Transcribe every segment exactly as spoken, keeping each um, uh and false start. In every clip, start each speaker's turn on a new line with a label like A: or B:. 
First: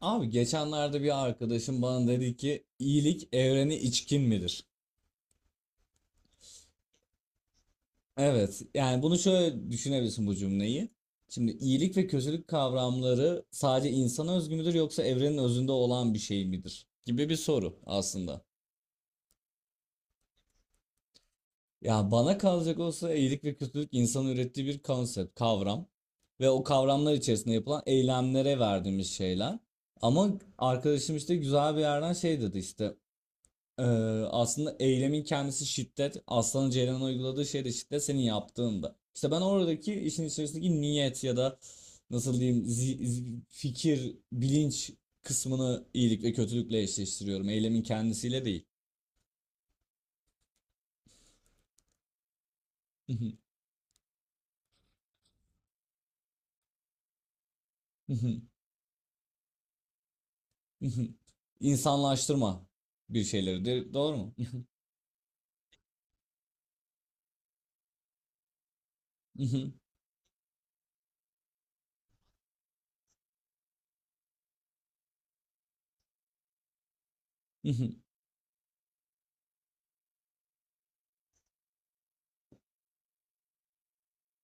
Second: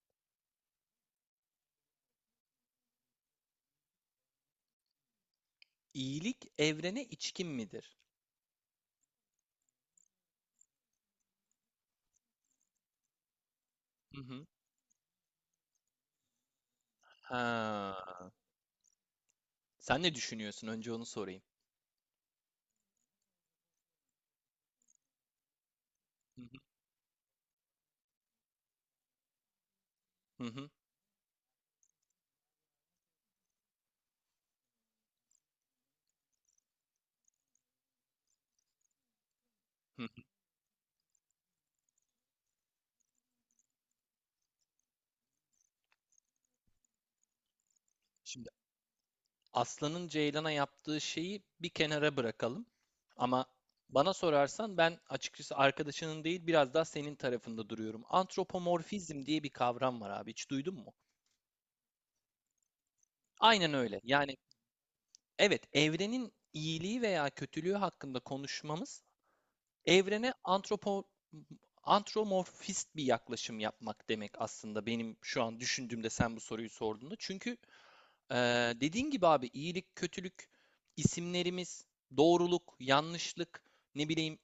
A: Abi geçenlerde bir arkadaşım bana dedi ki, iyilik evreni içkin midir?"
B: İyilik evrene içkin midir?
A: Evet, yani bunu şöyle düşünebilirsin bu cümleyi. Şimdi iyilik ve kötülük kavramları sadece
B: Hı
A: insana
B: hı.
A: özgü müdür, yoksa evrenin özünde olan bir şey midir gibi bir soru
B: Ha.
A: aslında.
B: Sen ne düşünüyorsun? Önce onu sorayım.
A: Ya bana kalacak olsa, iyilik ve kötülük insanın ürettiği bir konsept, kavram
B: Hı hı.
A: ve o kavramlar içerisinde yapılan eylemlere verdiğimiz şeyler. Ama
B: Hı hı,
A: arkadaşım işte güzel bir yerden şey dedi işte. Ee, Aslında eylemin kendisi şiddet. Aslan'ın Ceylan'a uyguladığı şey de şiddet, senin yaptığında. İşte ben oradaki
B: hı hı.
A: işin içerisindeki niyet ya da nasıl diyeyim zi- zi- fikir, bilinç kısmını iyilik ve kötülükle eşleştiriyorum. Eylemin kendisiyle
B: Şimdi
A: değil.
B: aslanın ceylana yaptığı şeyi bir kenara bırakalım. Ama bana sorarsan ben açıkçası arkadaşının değil biraz daha senin tarafında duruyorum. Antropomorfizm diye bir kavram var abi. Hiç duydun mu?
A: İnsanlaştırma bir
B: Aynen
A: şeyleridir.
B: öyle.
A: Doğru mu?
B: Yani evet evrenin iyiliği veya kötülüğü hakkında konuşmamız evrene antropo antromorfist bir yaklaşım yapmak demek, aslında benim şu an düşündüğümde sen bu soruyu sorduğunda. Çünkü e, dediğin gibi abi iyilik, kötülük, isimlerimiz, doğruluk, yanlışlık, ne bileyim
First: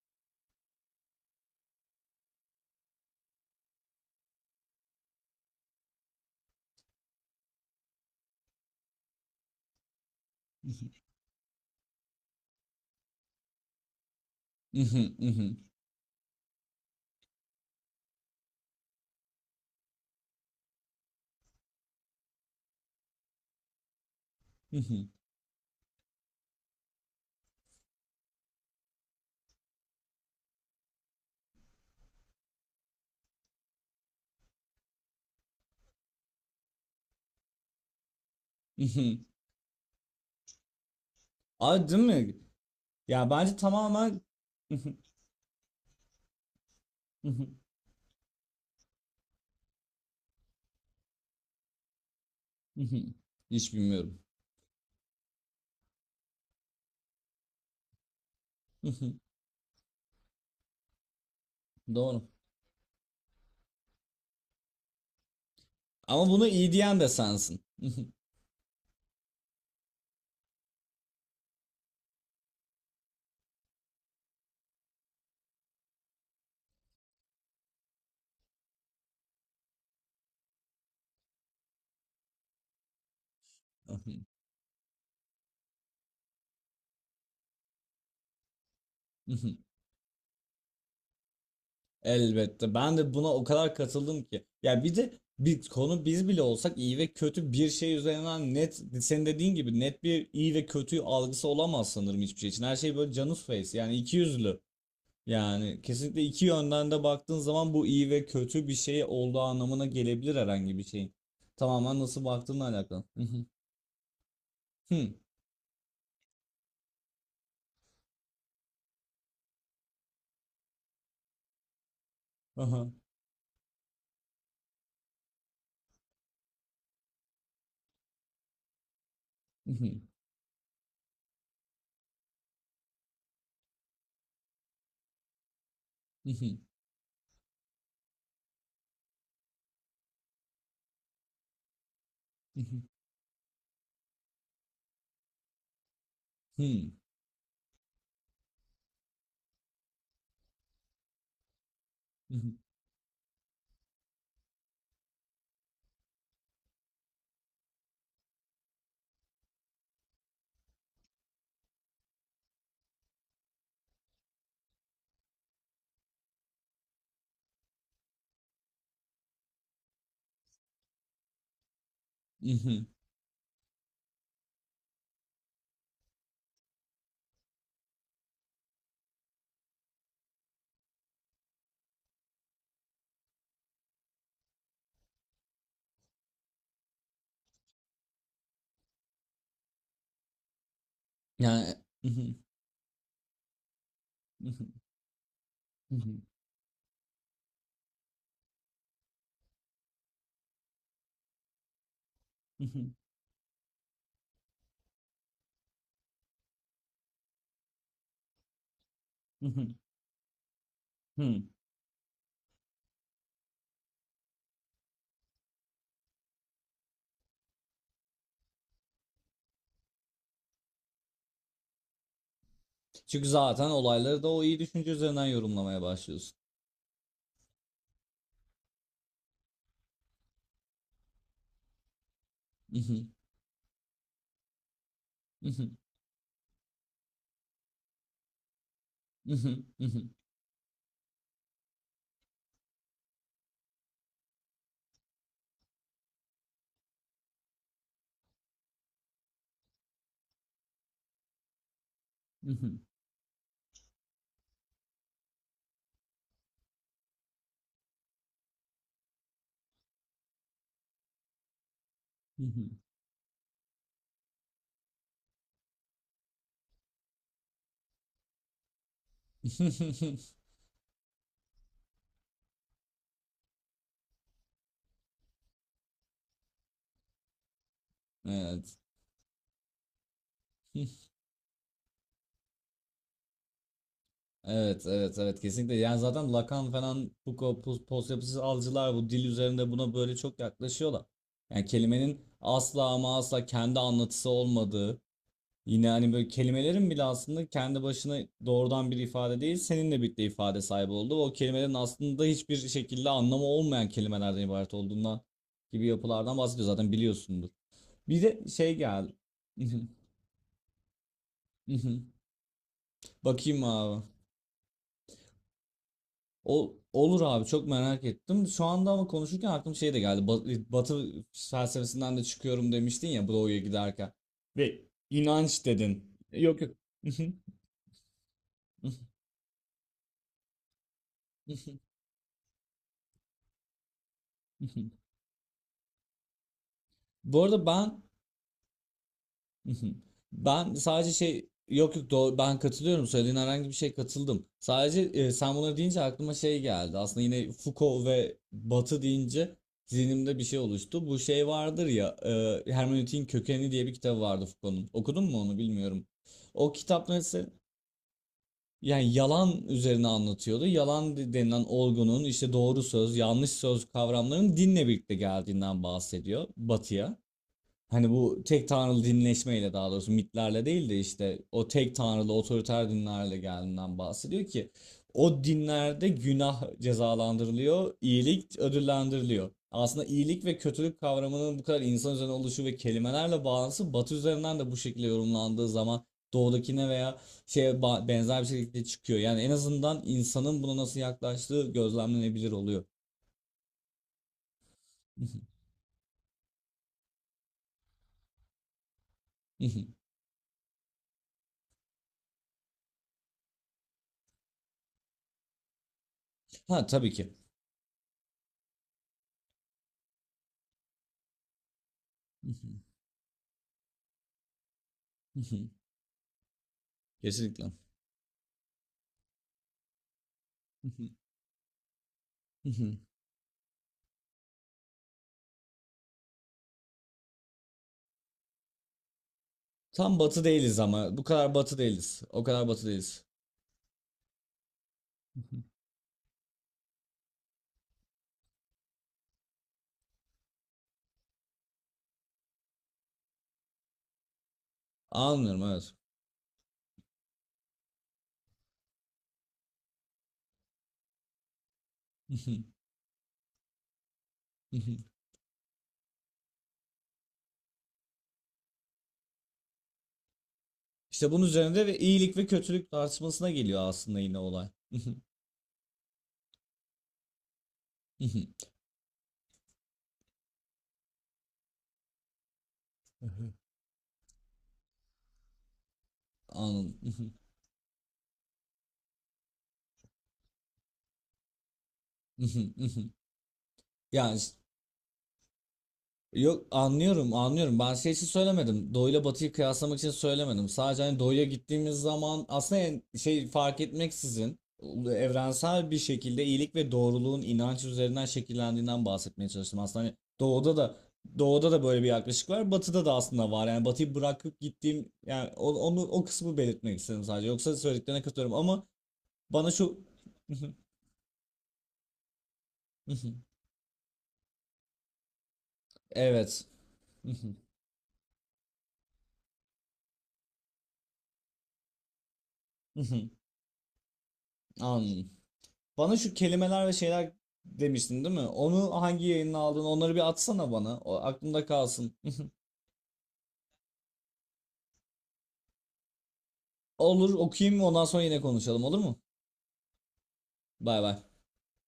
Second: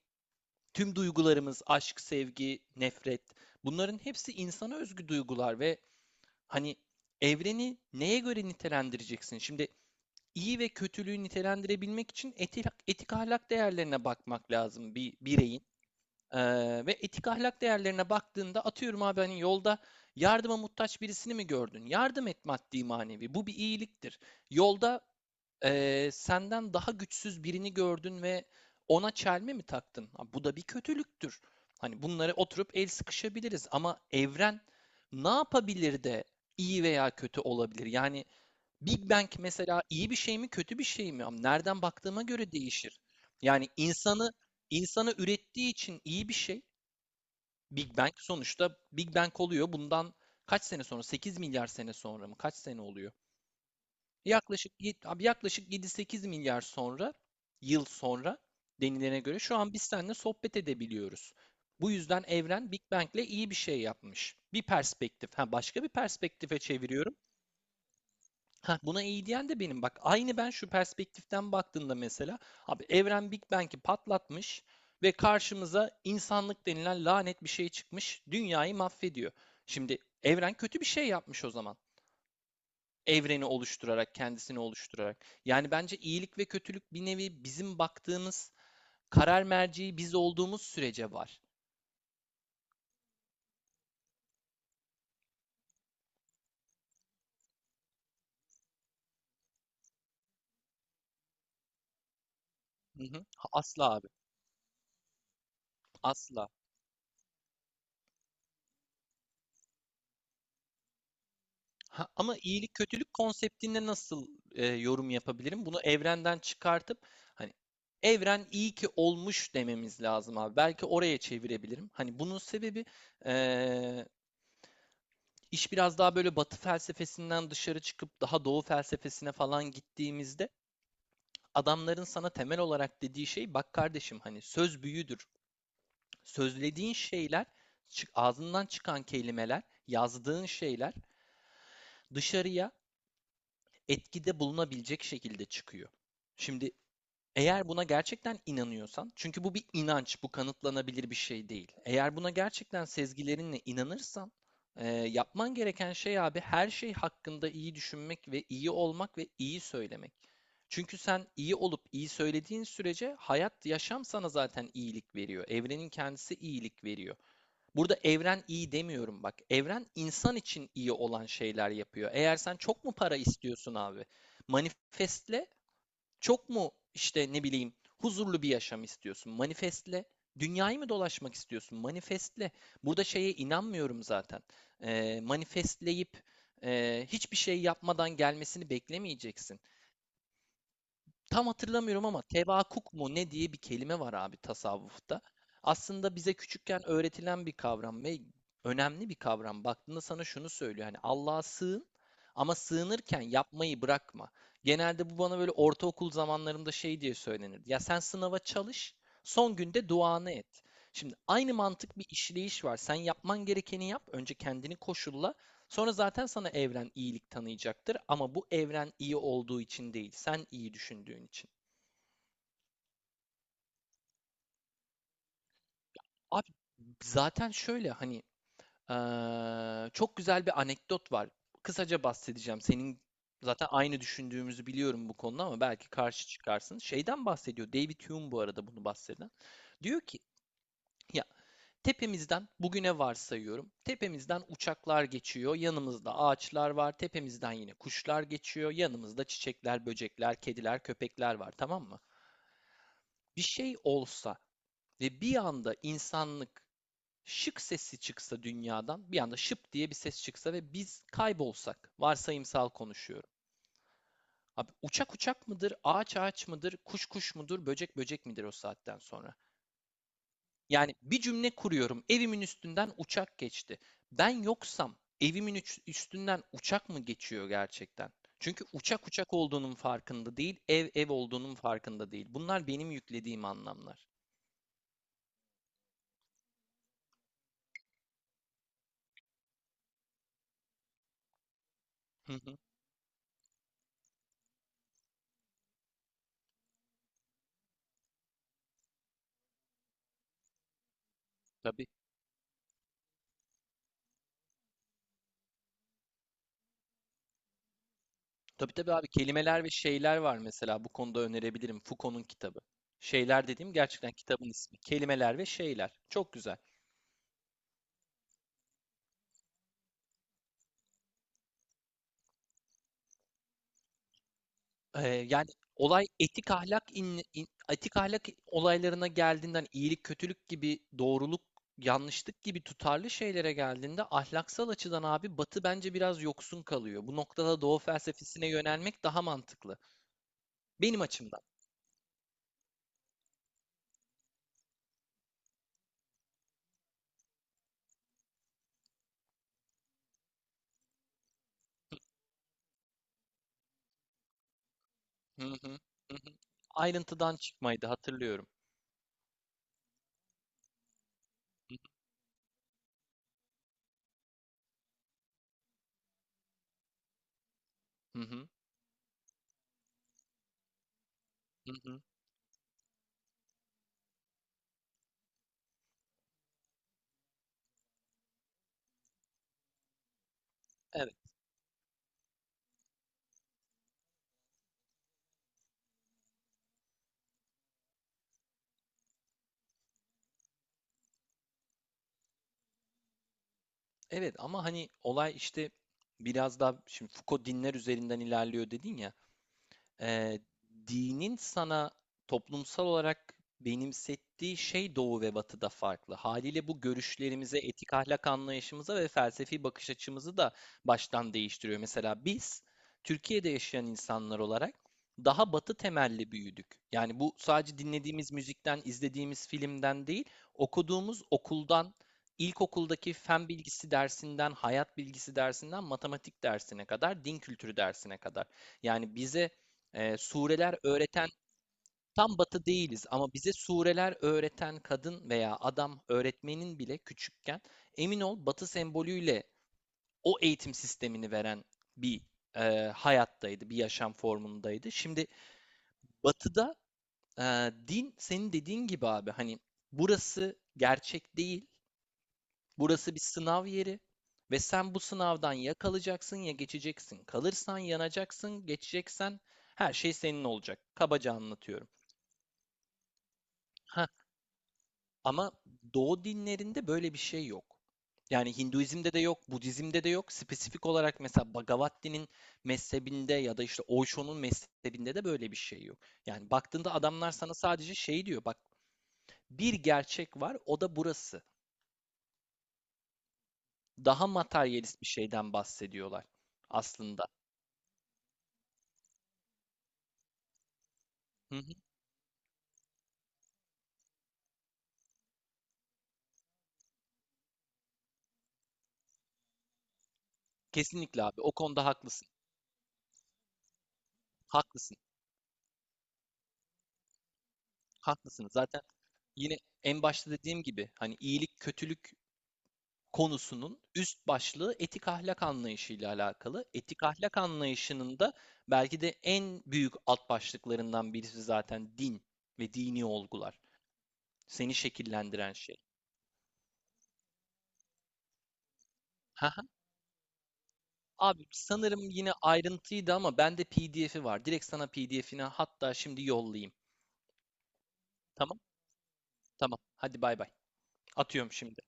B: tüm duygularımız, aşk, sevgi, nefret, bunların hepsi insana özgü duygular. Ve hani evreni neye göre nitelendireceksin? Şimdi iyi ve kötülüğü nitelendirebilmek için etik, etik ahlak değerlerine bakmak lazım bir bireyin. Ee, ve etik ahlak değerlerine baktığında atıyorum abi, hani yolda yardıma muhtaç birisini mi gördün? Yardım et, maddi manevi. Bu bir iyiliktir. Yolda ee, senden daha güçsüz birini gördün ve ona çelme mi taktın? Ha, bu da bir kötülüktür. Hani bunları oturup el sıkışabiliriz ama evren ne yapabilir de iyi veya kötü olabilir? Yani Big Bang mesela iyi bir şey mi, kötü bir şey mi? Ama nereden
A: Abi, değil
B: baktığıma
A: mi?
B: göre değişir.
A: Ya bence
B: Yani
A: tamamen
B: insanı insanı ürettiği için iyi bir şey. Big Bang sonuçta Big Bang oluyor. Bundan kaç sene sonra? sekiz milyar sene sonra mı? Kaç sene oluyor?
A: hiç bilmiyorum.
B: Yaklaşık abi, yaklaşık yedi sekiz milyar sonra, yıl sonra denilene göre şu an biz seninle sohbet edebiliyoruz. Bu
A: Doğru.
B: yüzden evren Big Bang'le iyi bir şey yapmış. Bir perspektif, ha başka bir
A: Ama bunu
B: perspektife
A: iyi diyen de
B: çeviriyorum.
A: sensin.
B: Heh, buna iyi diyen de benim. Bak aynı ben şu perspektiften baktığında mesela abi, evren Big Bang'i patlatmış ve karşımıza insanlık denilen lanet bir şey çıkmış. Dünyayı mahvediyor. Şimdi evren kötü bir şey yapmış o zaman. Evreni oluşturarak, kendisini oluşturarak. Yani bence iyilik ve kötülük, bir nevi bizim baktığımız karar merceği biz olduğumuz sürece var.
A: Elbette. Ben de buna o kadar katıldım ki. Ya bir de bir konu, biz bile olsak iyi ve kötü bir şey üzerinden net, senin dediğin gibi net bir iyi ve kötü algısı olamaz sanırım hiçbir şey için. Her şey
B: Hı
A: böyle
B: hı.
A: canus face,
B: Asla
A: yani
B: abi.
A: iki yüzlü. Yani kesinlikle iki
B: Asla.
A: yönden de baktığın zaman bu iyi ve kötü bir şey olduğu anlamına gelebilir herhangi bir şeyin. Tamamen
B: Ha,
A: nasıl
B: ama
A: baktığınla
B: iyilik
A: alakalı.
B: kötülük konseptinde nasıl e, yorum yapabilirim? Bunu evrenden çıkartıp hani evren iyi ki olmuş dememiz lazım abi. Belki oraya çevirebilirim. Hani bunun sebebi e, iş biraz daha böyle Batı felsefesinden dışarı çıkıp daha Doğu felsefesine falan gittiğimizde, adamların sana temel olarak dediği şey, bak kardeşim hani söz büyüdür. Sözlediğin şeyler, çık- ağzından çıkan kelimeler, yazdığın şeyler dışarıya etkide bulunabilecek şekilde çıkıyor. Şimdi eğer buna gerçekten inanıyorsan, çünkü bu bir inanç, bu kanıtlanabilir bir şey değil. Eğer buna gerçekten sezgilerinle inanırsan, e, yapman gereken şey abi, her şey hakkında iyi düşünmek ve iyi olmak ve iyi söylemek. Çünkü sen iyi olup iyi söylediğin sürece hayat, yaşam sana zaten iyilik veriyor. Evrenin kendisi iyilik veriyor. Burada evren iyi demiyorum, bak. Evren insan için iyi olan şeyler yapıyor. Eğer sen çok
A: Mhm.
B: mu para istiyorsun abi? Manifestle. Çok mu işte ne bileyim huzurlu bir yaşam istiyorsun? Manifestle. Dünyayı mı dolaşmak istiyorsun? Manifestle. Burada şeye inanmıyorum zaten. Ee, manifestleyip e, hiçbir şey yapmadan gelmesini beklemeyeceksin. Tam
A: Yani
B: hatırlamıyorum ama
A: mhm,
B: tevakuk mu ne diye bir kelime var abi
A: mhm,
B: tasavvufta. Aslında
A: mhm,
B: bize küçükken öğretilen bir kavram ve önemli bir kavram. Baktığında sana şunu söylüyor. Hani Allah'a sığın ama
A: mhm,
B: sığınırken yapmayı bırakma. Genelde bu bana böyle ortaokul zamanlarımda şey diye söylenirdi. Ya sen sınava çalış, son
A: mhm,
B: günde duanı et. Şimdi
A: mhm.
B: aynı mantık bir işleyiş var. Sen yapman gerekeni yap, önce kendini koşulla. Sonra zaten sana evren iyilik tanıyacaktır ama bu evren iyi olduğu için değil, sen iyi düşündüğün için.
A: Çünkü zaten olayları da o iyi düşünce üzerinden yorumlamaya başlıyorsun.
B: Abi zaten şöyle, hani eee, çok güzel bir anekdot var. Kısaca bahsedeceğim. Senin
A: Mhm,
B: zaten aynı düşündüğümüzü biliyorum bu konuda ama
A: mhm,
B: belki karşı çıkarsın. Şeyden bahsediyor. David Hume bu arada bunu bahseden.
A: mhm,
B: Diyor
A: mhm,
B: ki ya, tepemizden, bugüne varsayıyorum, tepemizden uçaklar geçiyor, yanımızda ağaçlar var, tepemizden yine kuşlar geçiyor, yanımızda çiçekler, böcekler, kediler, köpekler var, tamam mı?
A: mhm,
B: Bir şey olsa ve bir anda insanlık şık sesi çıksa dünyadan, bir anda şıp diye bir ses çıksa ve biz kaybolsak, varsayımsal
A: mhm.
B: konuşuyorum. Abi uçak uçak mıdır, ağaç ağaç mıdır, kuş kuş mudur, böcek böcek midir o saatten sonra? Yani bir cümle kuruyorum. Evimin üstünden uçak geçti. Ben yoksam evimin üstünden uçak mı geçiyor gerçekten? Çünkü
A: Evet.
B: uçak uçak olduğunun farkında değil, ev ev olduğunun farkında değil. Bunlar benim yüklediğim anlamlar.
A: Evet, evet, evet, kesinlikle. Yani zaten Lacan falan, Foucault, post, post algıcılar bu dil üzerinde buna böyle çok yaklaşıyorlar. Yani kelimenin
B: Hı hı,
A: asla ama asla kendi anlatısı olmadığı. Yine hani böyle kelimelerin bile aslında kendi başına doğrudan bir ifade değil, seninle birlikte ifade sahibi oldu. Ve o kelimelerin
B: tabii.
A: aslında hiçbir şekilde anlamı olmayan kelimelerden ibaret olduğundan gibi yapılardan bahsediyor, zaten biliyorsundur. Bir de
B: Tabii
A: şey
B: tabii abi,
A: geldi.
B: kelimeler ve şeyler var mesela, bu konuda önerebilirim, Foucault'un kitabı. Şeyler
A: Bakayım
B: dediğim
A: abi.
B: gerçekten kitabın ismi. Kelimeler ve şeyler. Çok güzel.
A: Ol- olur abi, çok merak ettim. Şu anda ama konuşurken aklıma şey de geldi. Ba- Batı felsefesinden de çıkıyorum demiştin ya Doğu'ya giderken. Ve
B: Eee, yani
A: inanç
B: olay,
A: dedin.
B: etik
A: Yok yok.
B: ahlak in in etik ahlak olaylarına geldiğinden, iyilik kötülük gibi, doğruluk yanlışlık gibi tutarlı şeylere geldiğinde, ahlaksal açıdan abi, Batı bence biraz yoksun kalıyor. Bu
A: Bu
B: noktada
A: arada
B: Doğu
A: ben
B: felsefesine yönelmek daha
A: hı
B: mantıklı.
A: hı. Ben
B: Benim
A: sadece
B: açımdan.
A: şey, yok yok doğru, ben katılıyorum, söylediğin herhangi bir şey katıldım. Sadece e, sen bunları deyince aklıma şey geldi. Aslında yine Foucault ve Batı deyince zihnimde bir şey oluştu. Bu şey vardır ya, e, Hermeneutiğin Kökeni diye bir kitabı vardı Foucault'un. Okudun mu
B: Hı
A: onu
B: hı.
A: bilmiyorum.
B: Hı hı.
A: O kitap
B: Ayrıntıdan
A: mesela
B: çıkmaydı hatırlıyorum.
A: yani yalan üzerine anlatıyordu. Yalan de- denilen olgunun, işte doğru söz, yanlış söz kavramlarının dinle birlikte geldiğinden bahsediyor Batı'ya. Hani
B: Hı
A: bu
B: hı.
A: tek tanrılı dinleşmeyle, daha doğrusu mitlerle değil de işte o
B: Hı
A: tek
B: hı.
A: tanrılı otoriter dinlerle geldiğinden bahsediyor ki o dinlerde günah cezalandırılıyor, iyilik ödüllendiriliyor. Aslında iyilik ve kötülük
B: Evet.
A: kavramının bu kadar insan üzerine oluşu ve kelimelerle bağlantısı Batı üzerinden de bu şekilde yorumlandığı zaman doğudakine veya şeye ba- benzer bir şekilde çıkıyor. Yani en azından insanın buna nasıl yaklaştığı gözlemlenebilir oluyor.
B: Evet ama, hani, olay, işte, biraz daha şimdi Foucault dinler üzerinden ilerliyor dedin ya. Eee, dinin sana toplumsal olarak benimsettiği şey Doğu ve Batı'da farklı. Haliyle bu
A: Ha, tabii ki.
B: görüşlerimize, etik ahlak anlayışımıza ve felsefi bakış açımızı da baştan değiştiriyor. Mesela biz Türkiye'de yaşayan insanlar olarak daha Batı temelli büyüdük. Yani bu
A: Kesinlikle.
B: sadece dinlediğimiz müzikten, izlediğimiz filmden değil, okuduğumuz okuldan,
A: Hı hı.
B: ilkokuldaki fen bilgisi dersinden, hayat bilgisi dersinden, matematik dersine kadar, din kültürü dersine kadar. Yani bize ee,
A: Tam batı
B: sureler
A: değiliz ama. Bu
B: öğreten,
A: kadar batı değiliz.
B: tam
A: O
B: batı
A: kadar batı
B: değiliz
A: değiliz.
B: ama bize sureler öğreten kadın
A: Hı
B: veya
A: hı.
B: adam öğretmenin bile küçükken emin ol batı sembolüyle o eğitim sistemini veren bir e, hayattaydı, bir yaşam formundaydı. Şimdi
A: Anlıyorum, evet.
B: batıda e, din senin dediğin gibi abi, hani burası gerçek değil,
A: Hı hı.
B: burası bir sınav yeri ve
A: Hı
B: sen
A: hı.
B: bu sınavdan ya kalacaksın ya geçeceksin. Kalırsan yanacaksın, geçeceksen her şey senin olacak.
A: İşte
B: Kabaca
A: bunun üzerinde
B: anlatıyorum.
A: ve iyilik ve kötülük tartışmasına geliyor
B: Ha,
A: aslında yine olay. Hı hı.
B: ama Doğu dinlerinde böyle bir şey yok.
A: Hı hı.
B: Yani Hinduizm'de de yok, Budizm'de de yok. Spesifik olarak mesela Bhagavad Gita'nın
A: Hı
B: mezhebinde
A: hı.
B: ya da işte Osho'nun mezhebinde de böyle bir şey yok. Yani baktığında
A: Anladım. Hı hı.
B: adamlar sana sadece şey diyor. Bak bir gerçek var, o da burası.
A: Hı hı. Hı hı.
B: Daha
A: Yani işte,
B: materyalist bir şeyden bahsediyorlar
A: yok
B: aslında.
A: anlıyorum anlıyorum. Ben şey için söylemedim. Doğuyla batıyı kıyaslamak için söylemedim. Sadece hani doğuya
B: Hı hı.
A: gittiğimiz zaman aslında yani şey fark etmeksizin evrensel bir şekilde iyilik ve doğruluğun inanç üzerinden şekillendiğinden bahsetmeye çalıştım. Aslında hani doğuda da
B: Kesinlikle abi. O
A: doğuda da
B: konuda
A: böyle bir
B: haklısın.
A: yaklaşık var. Batıda da aslında var. Yani batıyı bırakıp
B: Haklısın.
A: gittiğim yani o- onu o kısmı belirtmek istedim sadece. Yoksa söylediklerine
B: Haklısın.
A: katılıyorum
B: Zaten
A: ama
B: yine
A: bana şu
B: en başta dediğim gibi, hani iyilik, kötülük konusunun üst başlığı etik ahlak anlayışıyla
A: evet.
B: alakalı. Etik ahlak anlayışının da belki de en büyük alt başlıklarından birisi zaten din ve dini olgular. Seni
A: Anladım.
B: şekillendiren şey.
A: Bana şu kelimeler ve şeyler demiştin değil mi? Onu hangi yayınla
B: Haha.
A: aldın? Onları bir atsana bana. O
B: Abi
A: aklımda
B: sanırım
A: kalsın.
B: yine ayrıntıydı ama bende P D F'i var. Direkt sana P D F'ini hatta şimdi yollayayım.
A: Olur, okuyayım, ondan sonra yine
B: Tamam?
A: konuşalım, olur mu?
B: Tamam. Hadi bay bay.
A: Bay bay.
B: Atıyorum şimdi.